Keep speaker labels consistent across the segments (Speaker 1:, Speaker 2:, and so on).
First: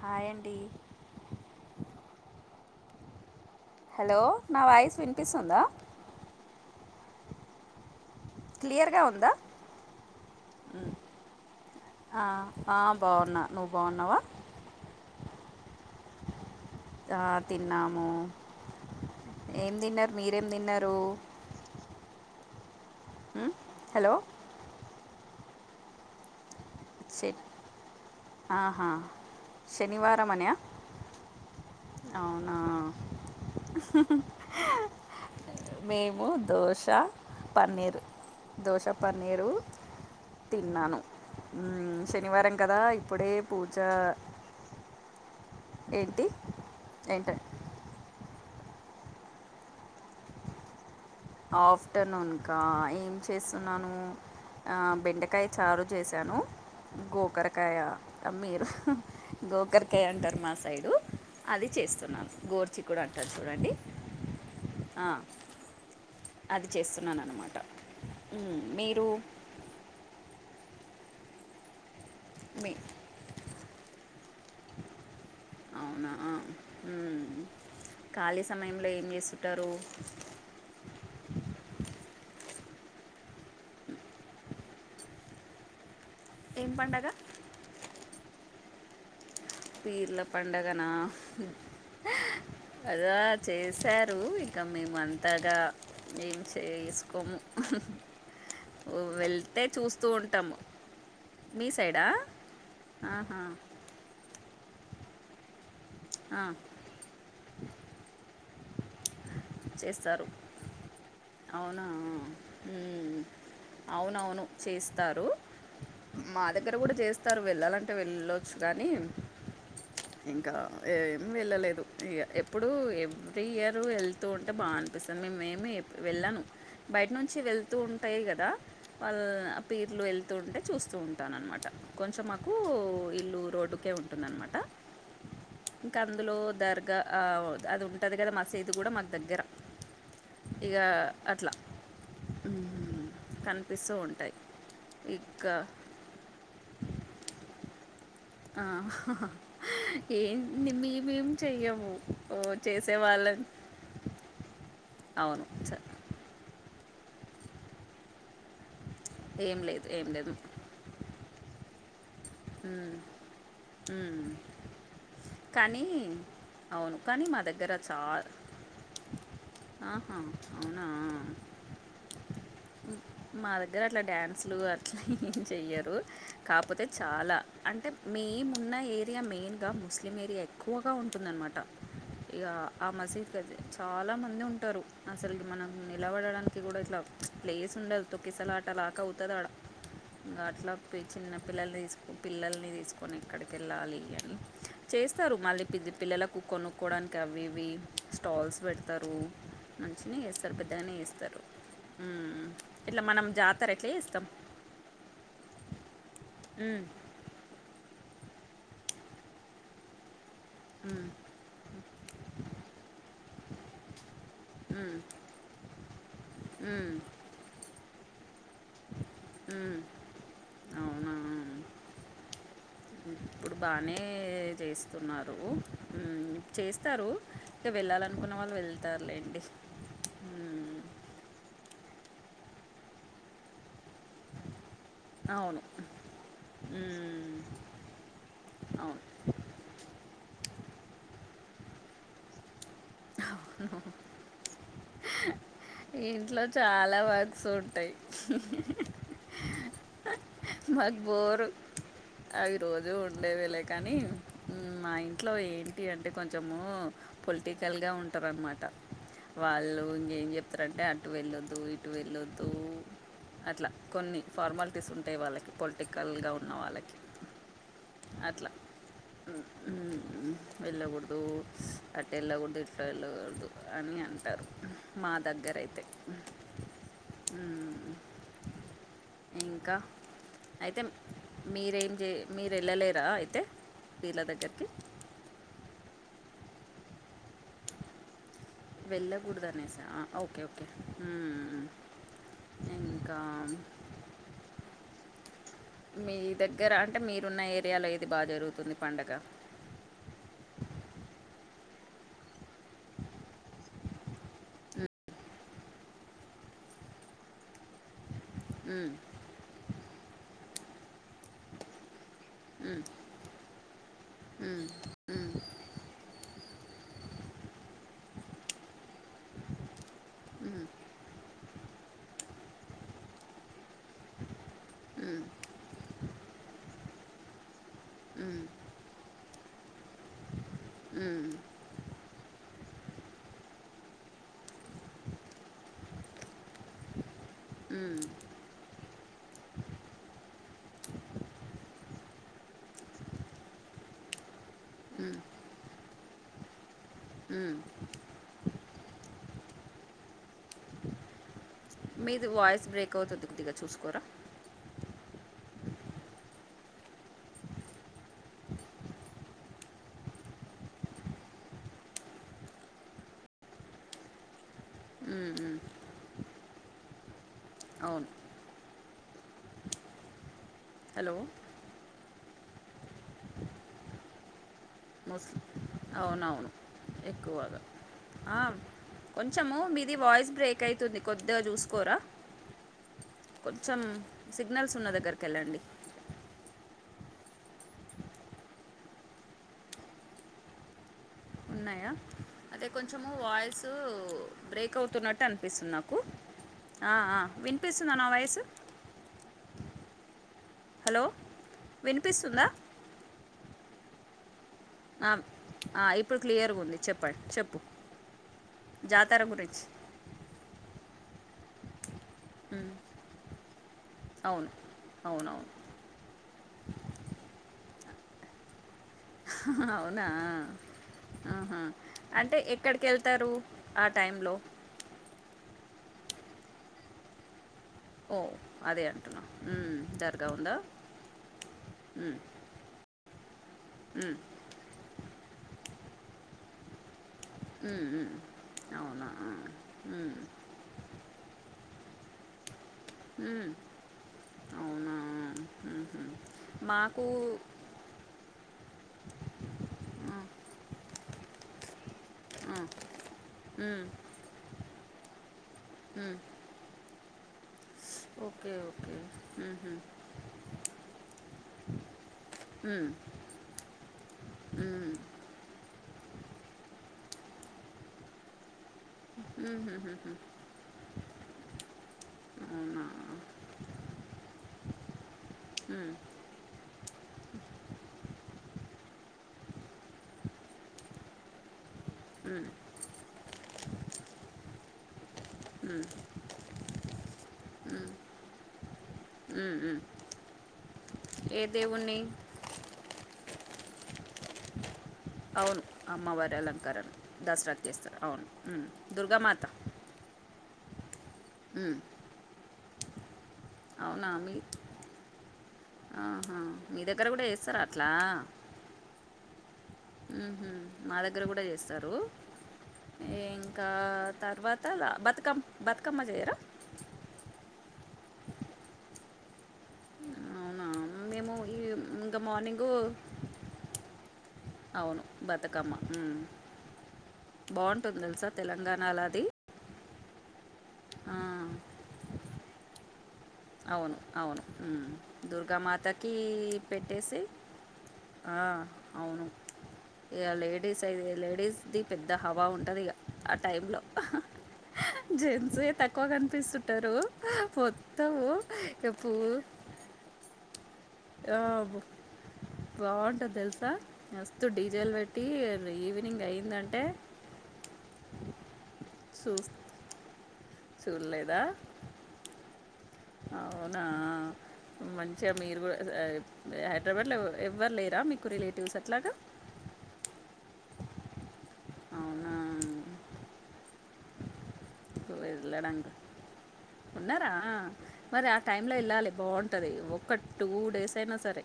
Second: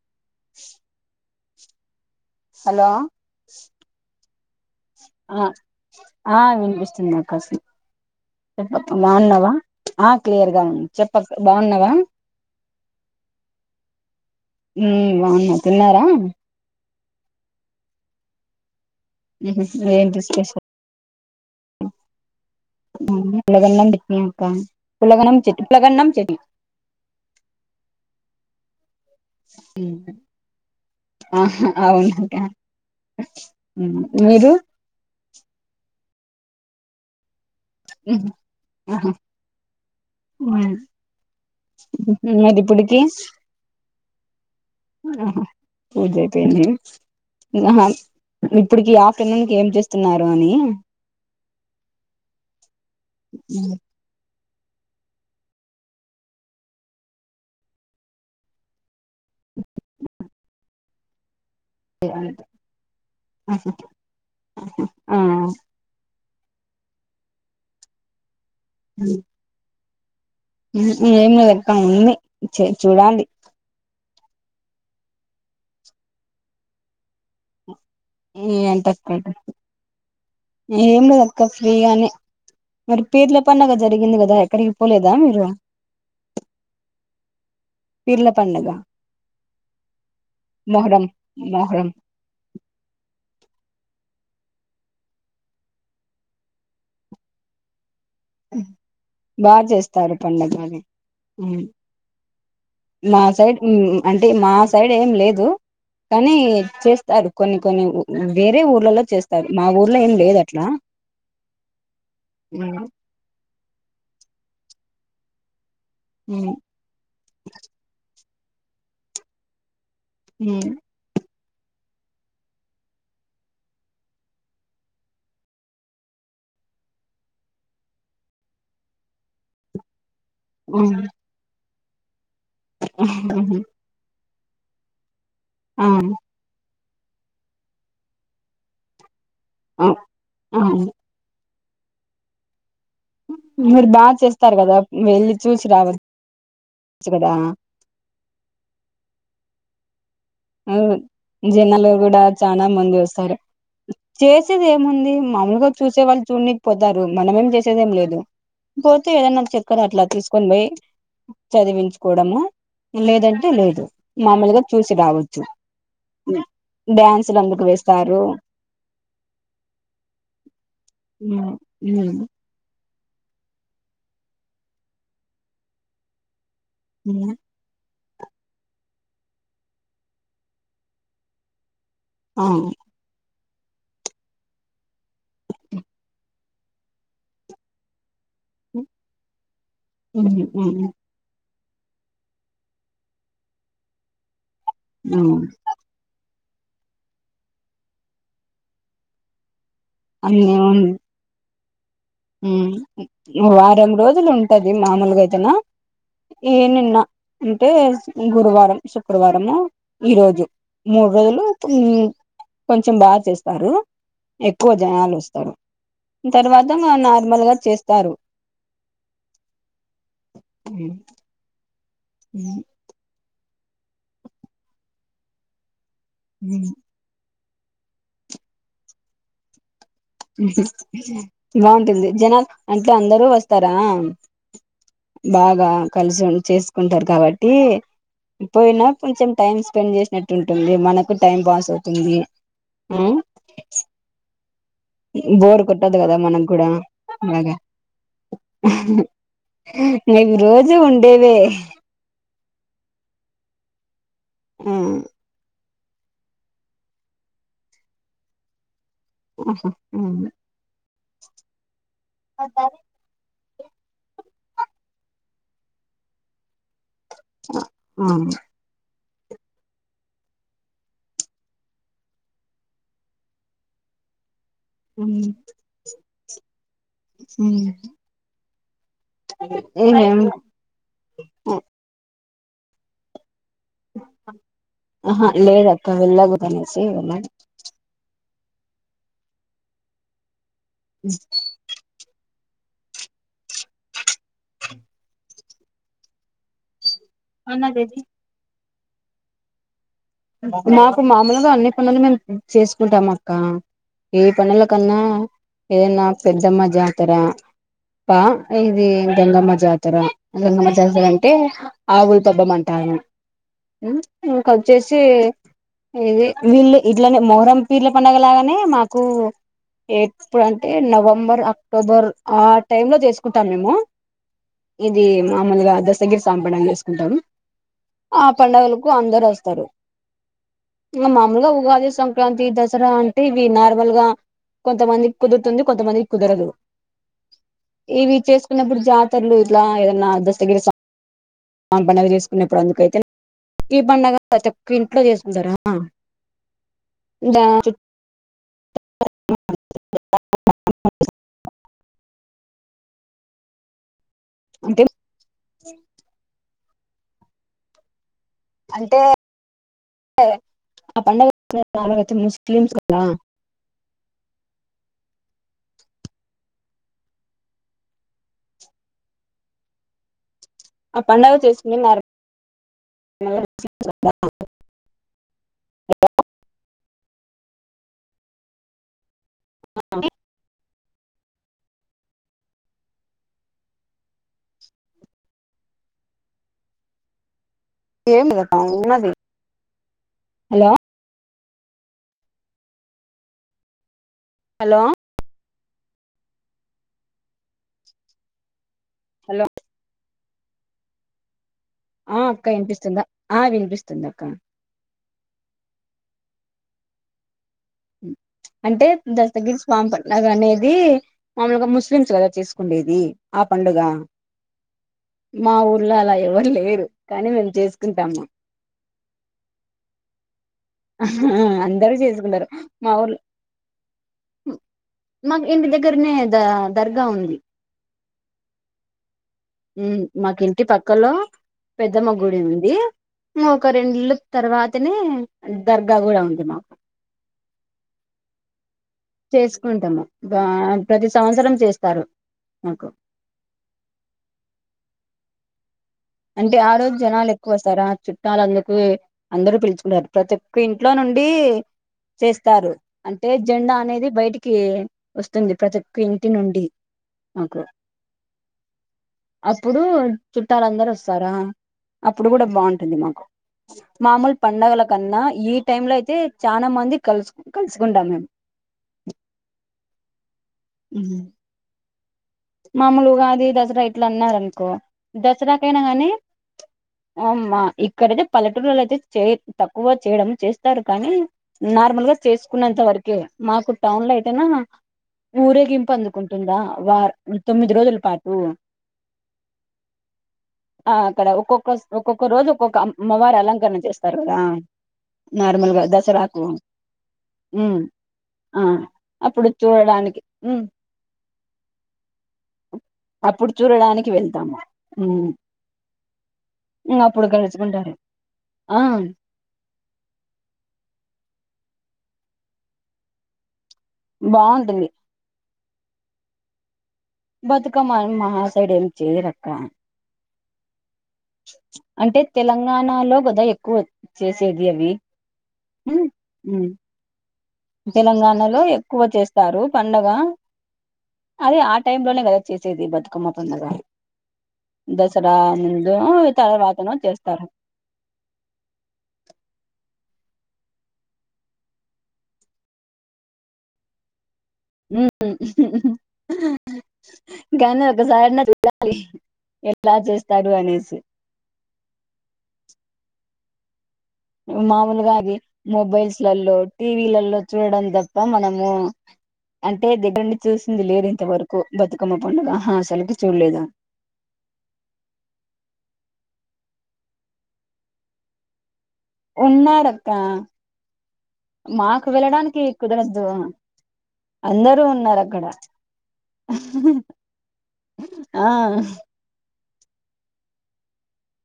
Speaker 1: Hi అండి
Speaker 2: hello
Speaker 1: hello నా voice
Speaker 2: ఆ
Speaker 1: వినిపిస్తుందా
Speaker 2: ఆ వినిపిస్తుంది నాకసు వినపడుతు
Speaker 1: క్లియర్గా ఉందా
Speaker 2: బాగున్నావా ఆ క్లియర్గా చెప్పక బాగున్నావా.
Speaker 1: ఆ, ఆ బాగున్నా నువ్వు బాగున్నావా
Speaker 2: ఉమ్ బావున్నా తిన్నారా
Speaker 1: ఆ తిన్నాము ఏం తిన్నారు
Speaker 2: ఏంటి
Speaker 1: మీరేం
Speaker 2: స్పెషల్
Speaker 1: తిన్నారు
Speaker 2: ఉ
Speaker 1: ఉమ్,
Speaker 2: పులగన్నం
Speaker 1: హలో
Speaker 2: చెట్నీ అక్క పులగన్నం చెట్నీ పులగన్నం చెట్నీ
Speaker 1: శె ఆహా శనివారం అనా
Speaker 2: ఆహా అవునక్క
Speaker 1: అవునా ఉహుహు
Speaker 2: మీరు
Speaker 1: మేమ్ ము దోశ పన్నీరు దోశ పన్నీరు తిన్నాను ఉమ్ శనివారం
Speaker 2: మరి
Speaker 1: కదా ఇప్పుడే పూజ
Speaker 2: అహా పూజ
Speaker 1: ఏంటి
Speaker 2: అయిపోయింది
Speaker 1: ఏంట
Speaker 2: ఇంగా మామ్ ఇప్పుటికి ఆఫ్టర్నూన్కి ఏం చేస్తున్నారు అని
Speaker 1: ఆఫ్టర్నూన్కా ఏం చేస్తున్నాను ఆ బెండకాయి చారు చేశాను గోకరకాయ మీరు హ్ గోకరకాయ అంటారు మా సైడు అది చేస్తున్నాను గోరుచిక్కుడు అంటారు చూడండి ఆ అది చేస్తున్నాను అనమాట మీరు
Speaker 2: ఉహు ఏం లేదక్క ఉంది చె
Speaker 1: మీ
Speaker 2: చూడాలి
Speaker 1: అవునా ఉ ఖాళీ సమయంలో ఏం
Speaker 2: ఏంటక్క
Speaker 1: చేస్తుంటారు
Speaker 2: ఏం లేదక్క ఫ్రీగానే మరి పేర్ల పండగ జరిగింది కదా ఎక్కడికి పోలేదా మీరు.
Speaker 1: ఏం పండగ
Speaker 2: పిర్ల పండగ
Speaker 1: పిర్ల పండగనా
Speaker 2: మొహరం మొహరం
Speaker 1: అదా చేశారు రు ఇంక మేము అంతగా ఏం చేసుకోము
Speaker 2: బాగా
Speaker 1: వెళ్తే చూస్తూ
Speaker 2: చేస్తారు పండగ
Speaker 1: ఉంటాము
Speaker 2: అది
Speaker 1: మీ సైడా
Speaker 2: మా
Speaker 1: ఆహా
Speaker 2: సైడ్ ము ము అంటే మా సైడ్ ఏం లేదు కానీ
Speaker 1: ఆ,
Speaker 2: చేస్తారు కొన్ని కొన్ని ఊ వేరే ఊర్లలో చేస్త్
Speaker 1: చేస్తారు అవునా ఉ ఉ అవునవును చేస్తారు మా దగ్గర కూడా చేస్తారు వెళ్ళాలంటే వెళ్ళొచ్చు కానీ ఇంకా ఏం వెళ్ళలేదు ఇగ ఎప్పుడు ఎవ్రీ ఇయరు వెల్త్ తు ఉంటే బాగా అనిపిస్తది మీమేమి ఎప్ వెళ్ళను బయట వెళ్తు ఉంటాయి కదా వల్ పిర్లు వెళ్తు ఉంటే చూస్తూ ఉంటాను అనమాట కొంచెం మా
Speaker 2: ఆహహు
Speaker 1: ఉంటుంది అనమాట ఇంకా అందులో దర్గా అ ఓ అది ఉంటంది కదా మసీద్ కూడా మ దగ్గర ఇగ అట్ల మ్
Speaker 2: మీరు బాగా చేస్తారు కదా వెళ్ళి
Speaker 1: ఇక
Speaker 2: చూసి రావ చ్చు కదా
Speaker 1: ఆ హా హా ఏం మేమేమి
Speaker 2: జనాలు
Speaker 1: చెయ్యము
Speaker 2: కూడా చాలా
Speaker 1: చేసే వాళ్ళం
Speaker 2: ముంది మాముూలుగా చూసే వాళ్ళు చూడ్ని పోతారు మనమేం చేసేదేంలేదు. పోతే ఏదన్నా
Speaker 1: ఏం
Speaker 2: చక్కర
Speaker 1: లేదు
Speaker 2: అట్లా
Speaker 1: ఏం లేదు
Speaker 2: తీసుకొని పోయి చదివించు కోడము
Speaker 1: ఉమ్,
Speaker 2: లేదంటే లేదు.
Speaker 1: ఉమ్.
Speaker 2: మామూలుగా చూసి రావచ్
Speaker 1: కానీ అవును కానీ మా
Speaker 2: అందుకు
Speaker 1: దగ్గర
Speaker 2: వేస్తారు
Speaker 1: చార్ ఆహా! అవునా మా దగ్గర అట్ల డ్యాన్సులు అట్లా ఏం చెయ్యరు కాపో చాలా అంటే మేమున్న ఏరియా మెయిన్గా ముస్లిం ఏరియా ఎక్కువగా ఉంటుందన్మాట ఇగ ఆ మసీద్ అదే చాలా మంది ఉంటారు. అసలు మనం నిలబడడానికి కూడా ఇట్లా ప్లేస్ ఉండదు. తొక్కిసలాటలాక అవుతదాడ ఇంగాట్లా పి చిన్న పిల్లల పిల్లల్ని తీసుకొని ఎక్కడికెళ్ళాలి అని చేస్తారు మళ్ళీ పి పిల్లలకు కొనుక్కోడానికి అవి ఇవి స్టాల్స్ పెడ్తారు. మంచిగనే ఎస్తారు పెద్దనే ఎస్తారు.
Speaker 2: మ్ వారం
Speaker 1: చేస్తాం
Speaker 2: రోజులుంటది మామూలుగయితేనా ఏ
Speaker 1: ఉమ్,
Speaker 2: నిన్న అంటే గురువారం శుక్రవారము ఈరోజు
Speaker 1: ఉమ్,
Speaker 2: మూడు రోజులు మ్ కొంచెం బాగ చేస్తారు. ఎక్కువ
Speaker 1: ఉమ్,
Speaker 2: జనాలోస్తారు తర్వా త
Speaker 1: ఉమ్,
Speaker 2: నార్మల్గా చేస్తారు.
Speaker 1: ఉమ్. అవునా
Speaker 2: హ్మ్
Speaker 1: ఇప్పుడు బానే చేస్తున్నారు హ్మ్ చేస్తారు. ఐతే వెళ్ళాలనుకున్న వాళ్ళు వెళ్తార్లేండి.
Speaker 2: మ్ హు బాగుంటుంది జనాలు అంటే అందరూ వస్తారా
Speaker 1: అవును
Speaker 2: బాగా కలిసి ఉం చేసుకుంటారు
Speaker 1: ఉమ్,
Speaker 2: కాబట్టి పోయినా
Speaker 1: అవును
Speaker 2: కొంచెం టైమ్ స్పెండ్ చేసినట్టు ఉంటుంది. మనకు టైం పాస్ అవుతుంది. ఆ
Speaker 1: అవును.
Speaker 2: బోర్ కొట్టదు కదా మనక్కూడా
Speaker 1: వర్క్స్
Speaker 2: అలాగా
Speaker 1: ఉంటాయి
Speaker 2: ఇవి రోజు
Speaker 1: మాకు
Speaker 2: ఉండేవే
Speaker 1: బోరు అవి రోజు ఉండేవేలే కాని మ్
Speaker 2: ఆ
Speaker 1: మా ఇంట్లో ఏం టి అంటే కొంచెము పొలిటికల్గా ఉంటారన్నమాట వాళ్ళు ఇంగేం చెప్తారంటే అటు వెళ్ళొద్దు ఇటు వెళ్ళొద్దు. అట్ల కొన్ని ఫార్మాలిటీస్ ఉంటాయి వాళ్ళకి పొలిటికల్గా ఉన్న వాళ్ళకి
Speaker 2: అ ఆ
Speaker 1: ఎల్లకుడదు అటెల్లకూడ్ ఇటేళ్ళకూడదు అని అంటారు మా దగ్గర అయితే
Speaker 2: హ్మ్
Speaker 1: మ్, ఇంకా అయితే మీరేం చే మీరేళ్ళలేరా అయితే వీళ్ళ దగ్గరికి
Speaker 2: ఆహ లేదక్క వెళ్ళకూడదనేసి
Speaker 1: వెళ్లగుడదనేసా ఓకే ఓకే
Speaker 2: మ్
Speaker 1: ఇంకా మీ దగ్గర అం అంటే మీరున్న ఏరియాలో ఏది బాగా జరుగుతుంది పండగ
Speaker 2: మాకు మామూలుగా అన్ని పండగలు మేము చేసుకుంటాం అక్క ఈ పండగల కన్నా ఏదన్నా పెద్దమ్మా జాతర ప్ప ఇది
Speaker 1: మ్మ్,
Speaker 2: గంగమ్మ జాతర గంగమ్మ జాతర అంటే ఆవులు
Speaker 1: మ్మ్,
Speaker 2: దబ్బమంటాను ఇంకా
Speaker 1: మ్మ్,
Speaker 2: వచ్చేసి ఇదే వీళ్ళు ఇట్లనే మొహరం పీర్ల పండగ లాగానే మాకు ఎప్పుడ
Speaker 1: మ్మ్,
Speaker 2: అంటే నవంబర్ అక్టోబర్ ఆ టైమ్ లో చేసుకుంటాం మేము ఇది
Speaker 1: మ్మ్,
Speaker 2: మామూలుగా దశగిరి సాంపద చేసుకుంటాము ఆ
Speaker 1: మ్మ్,
Speaker 2: పండగలకు అందరు వస్తారు ఇక
Speaker 1: మ్మ్, మ్మ్,
Speaker 2: మామూలుగా ఉగాది సంక్రాంతి దసరా అంటే ఇవి నార్మల్ గా కొంతమందికి కుదురుతుంది కొంతమందికి కుదరదు
Speaker 1: మ్మ్,
Speaker 2: ఇవి చేసుకున్నప్పుడు జాతరలు ఇట్లా ఏదన్నా దస్తగిరీ [inaudible] [inaudible] పండుగ చేసుకున్నప్పుడు అందుకైతే ప్రతి పండగ ప్రతిక్క ఇంట్లో చేసుకుంటారా
Speaker 1: అమ్ మీది వాయిస్ బ్రేక్ అవుతుంది కొద్దిగా చూసుకోరా
Speaker 2: అంటే అంటే ఆ పండగాల ముస్లింస్ [inaudible]
Speaker 1: మ్మ్, మ్మ్. అవును
Speaker 2: ఆ
Speaker 1: హలో
Speaker 2: పండుగ చేసుకునేది నిర్మాల్గా ముస్లిమ్స్ వాళ్ళ [inaudible]
Speaker 1: అవున అవును ఎక్కువగా కొంచెము మీది వాయిస్ బ్రేక్ అయితుంది కొద్దిగా చూసుకోరా. కొంచెం సిగ్నల్స్ ఉన్న దగ్గరికి వెళ్ళండి.
Speaker 2: ఏమి ఉన్నది హలో [inaudible]
Speaker 1: అదే కొంచము వాయిస్ బ్రేక్
Speaker 2: హలో
Speaker 1: అవుతున్నట్టు ఉంది నిపిస్తుంది నాకు ఆ ఆ వినిపిస్తుందా నా వాయిస్.
Speaker 2: హలో.
Speaker 1: హలో.
Speaker 2: ఆ అక్క
Speaker 1: వినిపిస్తుందా
Speaker 2: వినిపిస్తుందా ఆ వినిపిస్తుంది అక్క.
Speaker 1: ఆ ఆ ఇప్పుడు క్లియర్గా ఉంది చెప్పండి చెప్పు
Speaker 2: అంటే
Speaker 1: జాతర
Speaker 2: దస్తగిరి
Speaker 1: గురించి
Speaker 2: స్వామి పండగ అనేది. మామలుగా ముస్లిమ్స్ కదా
Speaker 1: ఉమ్,
Speaker 2: చేసుకునేది ఆ పండుగ.
Speaker 1: అవును అవునవును
Speaker 2: మా ఊర్లో అలా ఎవర్ లేరు కానీ మేము చేసుకుంటాము.
Speaker 1: అవునా. ఆహా!
Speaker 2: అందరూ
Speaker 1: అంటే
Speaker 2: చేసుకుంటారు మా ఊర్ల
Speaker 1: ఎక్కడికెళ్తారు ఆ టైంలో
Speaker 2: దగ్గరనే ద దర్గా ఉంది.
Speaker 1: ఓ అదే అంటున్నా ఉమ్ దర్గా ఉందా.
Speaker 2: పెద్దమ
Speaker 1: హ్మ్.
Speaker 2: గుడి ఉంది. ఒక రెండిళ్ళు
Speaker 1: హ్మ్.
Speaker 2: తర్వాతనే దర్గా కూడా ఉంది మాకు.
Speaker 1: ఉమ్ అవున [inaudible]
Speaker 2: చేసుకుంటాము ప్రతి సంవత్సరం చేస్తారు మాకు
Speaker 1: అవున
Speaker 2: అంటే ఆ రోజు జనాలు ఎక్కువ వస్తార ఆ చుట్టాలు అందుకు అందరుూ పిలుచుకుంటారు ప్రతి ఒక్క ఇంట్లో ను
Speaker 1: ఆ!
Speaker 2: చేస్తారు అంటే జం
Speaker 1: హ్మ్.
Speaker 2: అనేది బయటికి వ [unintelligible] ప్రతి ఒక్క
Speaker 1: హ్మ్.
Speaker 2: ఇంటి నుండి మకు.
Speaker 1: ఓకే ఓకే ఉహు
Speaker 2: చుట్టాలందరూ వస్తారా అప్పుడు కూడ బాగుంటుంది మాకు మామూలు పడుగల
Speaker 1: హ్మ్.
Speaker 2: కన్న టైమ్ లో అయితే చాల మంది కలుసు కలుసుకుంటాం మేము.
Speaker 1: [inaudible]
Speaker 2: ఉ
Speaker 1: అవునా?
Speaker 2: మామూలుగా అది దసరా ఇట్ల అన్నారు అనుకో దసరాకైనా
Speaker 1: హ్మ్.
Speaker 2: గానీ అమా ఇక్కడయితే పల్లెటూరులో అయితే చే తక్కువ చేయడం చేస్తారు కానీ న. ల్ గా
Speaker 1: హ్మ్.
Speaker 2: చేసుకున్నంత వరక మాకు టౌన్ లో అయితేన
Speaker 1: హ్మ్.
Speaker 2: ఊరేగింపు అందుకుంటుందా వ తొమ్మిది రోజుల పాటు.
Speaker 1: హ్మ్. హ్మ్.
Speaker 2: ఆ అక్కడ
Speaker 1: ఏ
Speaker 2: ఒక్కొక్క
Speaker 1: దేవుణ్ణి?
Speaker 2: ఒక్కొక్క రోజు ఒక్కొక్క అమ్మవ అలంకరణ చేస్తారు కద
Speaker 1: [inaudible] అవును అమ్మవారి అలంకారన కి దసరా
Speaker 2: ఉమ్
Speaker 1: చేస్తారు అవును దుర్గామాత
Speaker 2: ఉ
Speaker 1: ఉ
Speaker 2: అప్పుడు
Speaker 1: అవునా
Speaker 2: చూడడానికి
Speaker 1: మీ
Speaker 2: వెళ్తాము
Speaker 1: ఆహా మీ
Speaker 2: ఇంగ
Speaker 1: దగ్గర కూడ
Speaker 2: అప్పుడు
Speaker 1: ఎస్తార అట్లా.
Speaker 2: కలుసుకుంటారు ఆ
Speaker 1: ఉహు దగ్గర కూడ చేస్తారు ఇంకా తర్వాత
Speaker 2: బాగుంటుంది
Speaker 1: బతుకమ్ బతుకమ్మ చేయర
Speaker 2: [unintelligible]
Speaker 1: అవునా మేము ఈ ఇంకా
Speaker 2: అంటే
Speaker 1: మార్నింగు
Speaker 2: తెలంగాణలో కదా ఎక్కువ చేసేది అవి
Speaker 1: అవును బతుకమ్మ ఉమ్. బాగుంటుంది తెలుసా
Speaker 2: తెలంగాణలో ఎక్కువ
Speaker 1: అది
Speaker 2: చేస్తారు పండగ
Speaker 1: ఆ,
Speaker 2: అదే ఆ టై లోనే కదా చేసేది బతుకమ్మ పండగ
Speaker 1: అవును అవును
Speaker 2: దసరా ముందు
Speaker 1: దుర్గామాతకి
Speaker 2: తర్వాతనో
Speaker 1: పెట్టేసి
Speaker 2: చేస్తారు
Speaker 1: ఆ అవును ఇక లేడీస్ అయి లేడీస్ది పెద్ద హవా ఉంటుంది ఇక ఆ టైంలో
Speaker 2: ఉమ్.
Speaker 1: జెన్స్ తక్కువ కనిపిస్తుంటారు పో
Speaker 2: ఒకసారి నా చూడాలి ఎట్లా చేస్తారు అనేసి
Speaker 1: ఆ బాగుంటది తెలుస
Speaker 2: మామలుగా అది
Speaker 1: ఈవినింగ్
Speaker 2: మొబైల్స్లలో
Speaker 1: అయిందంటే
Speaker 2: టీవీలలో చూడడం తప్ప మనము
Speaker 1: చూస్
Speaker 2: అంటే దగ్గర నుంచి చూసింది లేదు
Speaker 1: చూడలేదా?
Speaker 2: ఇంతవరకు బతుకమ్మ పండుగ అసలుకి చూడలేదు
Speaker 1: అవునా మంచిగా మీరు కూడ హైదరాబాద్లో ఎవ్వరు లేర మీకు రిలేటివ్స్ అట్ల
Speaker 2: ఉన్నారక్క మాకు
Speaker 1: అవునా!
Speaker 2: వెళ్ళడానికి కుదరద్దు అందరు ఉన్నారు అక్కడ
Speaker 1: ఉన్నార మరి ఆ టైమ్ లో వెళ్ళాలి [unintelligible] ఉంటంది ఒక టూ డేస్ అయినా సరే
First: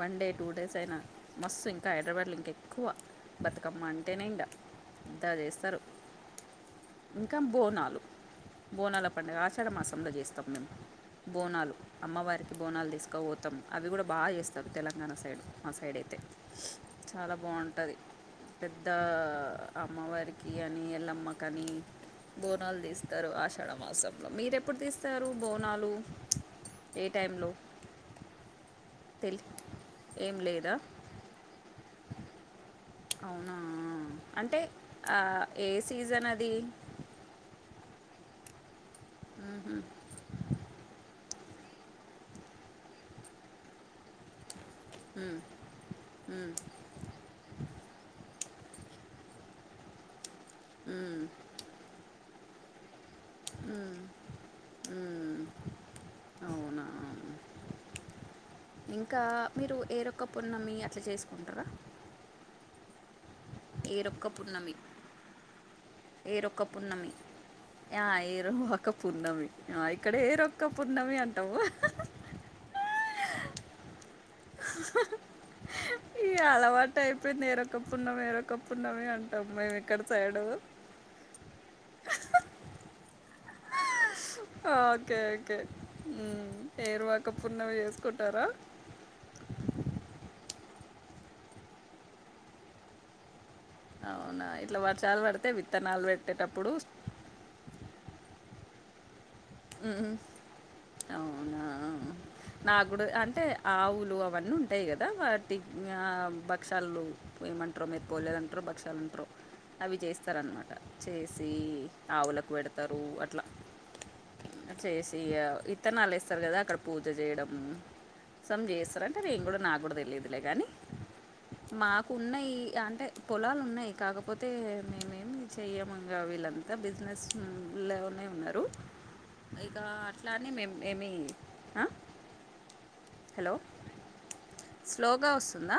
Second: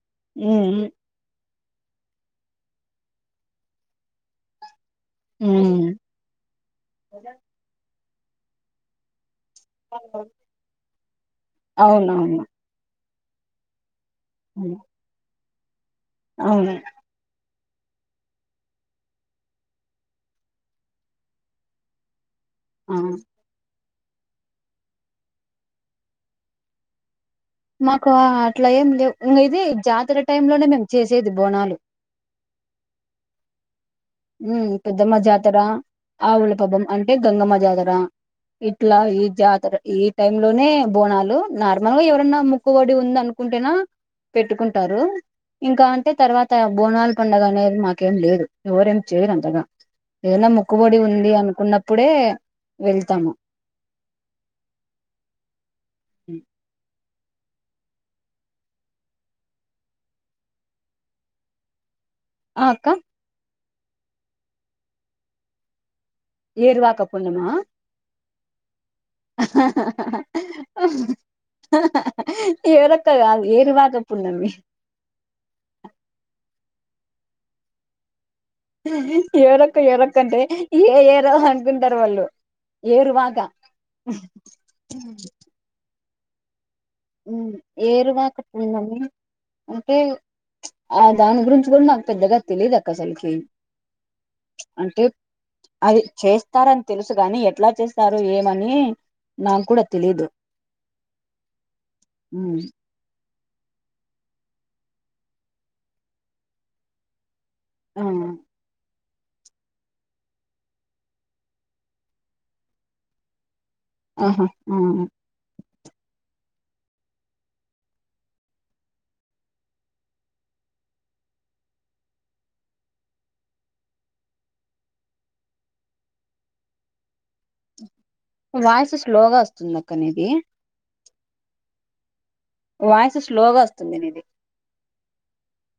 Speaker 1: వన్ డే టూ డేస్
Speaker 2: ఉమ్
Speaker 1: అయినా మస్తు ఇంకా హైదరాబాద్లో ఇంక ఎక్కువ బతుకమ్మ అంటేనే ఇంగ [unintelligible] చేస్తారు
Speaker 2: ఉమ్
Speaker 1: ఇంకా బోనాలు బోనలు పండుగ అక్కడ మాసంలో చేస్తాం మేము బోనాలు
Speaker 2: అవునవును
Speaker 1: అమ్మవారికి బోనాలు తీసుకో పోతాం అవి కూడా బాగా చేస్తారు
Speaker 2: ఉమ్,
Speaker 1: తెలంగాణ సైడ్ మా సైడ్ అయితే
Speaker 2: అవును
Speaker 1: చాలా బావుంట ఉంటది పెద్ద అమ్మవారికి అని ఎల్లమ్మక అని బోనాలు
Speaker 2: ఆ
Speaker 1: దీసు ఆషాఢమాసంలో మీరు ఎప్పుడు తీస్తారు బోనాలు ఏ టైంలో
Speaker 2: మాకు అట్లా ఏం లేవు
Speaker 1: తెలి
Speaker 2: ఇ ఇది జాతర
Speaker 1: ఏం
Speaker 2: టైమ్ లోనే
Speaker 1: లేదా
Speaker 2: మేము చేసేది బోనాలు
Speaker 1: అవునా అంటే
Speaker 2: హ్మ్మ్ పెద్దమ్మ
Speaker 1: ఆ,
Speaker 2: జాతర
Speaker 1: ఏ సీజన్ అది
Speaker 2: ఆవుల పబం అంటే గంగమ్మ జాతర ఇ ఇట్లా ఈ జాతర
Speaker 1: మ్హూ,
Speaker 2: ఈ టైమ్ లోనే బోనాలు నార్మల్ గా ఎవరన్నా ముక్కుబడి ఉంది అనుకుంటేనా పెట్టుకుంట ంటారు
Speaker 1: మ్,
Speaker 2: ఇంకా అంటే
Speaker 1: మ్,
Speaker 2: తర్వాత బోనాాల పడుగ అనేది మాకేం లేదు ఎవరేం చేయరంతగా ఏదైనా మొక్కుబడి
Speaker 1: మ్,
Speaker 2: ఉంది అనుకున్నప్పుడే వెళ్తాము
Speaker 1: మ్,
Speaker 2: హ్మ్మ్
Speaker 1: అవునా ఇంకా మీరు ఏరొక్క పున్నమ్మి అట్లా చేసుకుంటారా
Speaker 2: ఆ అక్క
Speaker 1: ఏరొక్క పున్నమి ఏరొక్క
Speaker 2: ఏరువాక
Speaker 1: పున్నమి
Speaker 2: పున్నమా
Speaker 1: ఆ ఏర్ ఒక పున్నమి ఆ ఇక్కడ ఏరొక్క పున్నమి అంటావ్
Speaker 2: త్త ఏరువకా పున్నమి
Speaker 1: టైప్ నేరొక్క పున్నమి ఏర్
Speaker 2: ఏరొక్క ఏరొక్క అంటే ఏ ఏర అం ముందర్ వాళ్ళు ఏరువకా
Speaker 1: ఓకే ఓకే హ్మ్మ్
Speaker 2: హ్మ్మ్ ఏరువాక పున్నమి అంటే ఆ దాని గురించి కూడా నాకు పెద్దగా తెలియదు అక్క అసలుకి
Speaker 1: అవునా ఇట్లా
Speaker 2: అంటే
Speaker 1: వర్షాలు పడితే
Speaker 2: అది
Speaker 1: విత్తనాలు పెట్టేటప్పుడు
Speaker 2: చేస్తారని తెలుసు కాగాని ఎట్లా చేస్తారు ఏ మనీ
Speaker 1: హ్మ్మ్ అవునా
Speaker 2: ఉమ్,
Speaker 1: నా కూడా అంటే ఆవులు అవన్నీ ఉంటాయి కదా వాటి భక్షలు ఏమంటారు
Speaker 2: ఆ
Speaker 1: మీరు పోలేలులాంటారో భక్షాలూ అంటారో అవి చేస్తారన్నమాట చేసి ఆవులకు పెడతారు అట్లా
Speaker 2: ఆహా ఆ.
Speaker 1: చేసి ఇత్తనాలు వేస్తారు కదా అక్కడ పూజ చేయడము సమ్ చేస్తారంటే నేను కూడా నా కూడా తెలిలీయదులే కానీ మాకు ఉన్నాయి అంటే పొలాలు ఉన్నాయి కాకపోతే మేమేమి చెయ్యమంగవి అంత బిజినెస్ లవ్
Speaker 2: వయోస్ స్లో గా వస్తూ
Speaker 1: ఇక అట్లానే మేము ఏమి
Speaker 2: వాయిస్ స్లోగా
Speaker 1: హలో
Speaker 2: వస్తుంది నీది
Speaker 1: స్లోగా వస్తుందా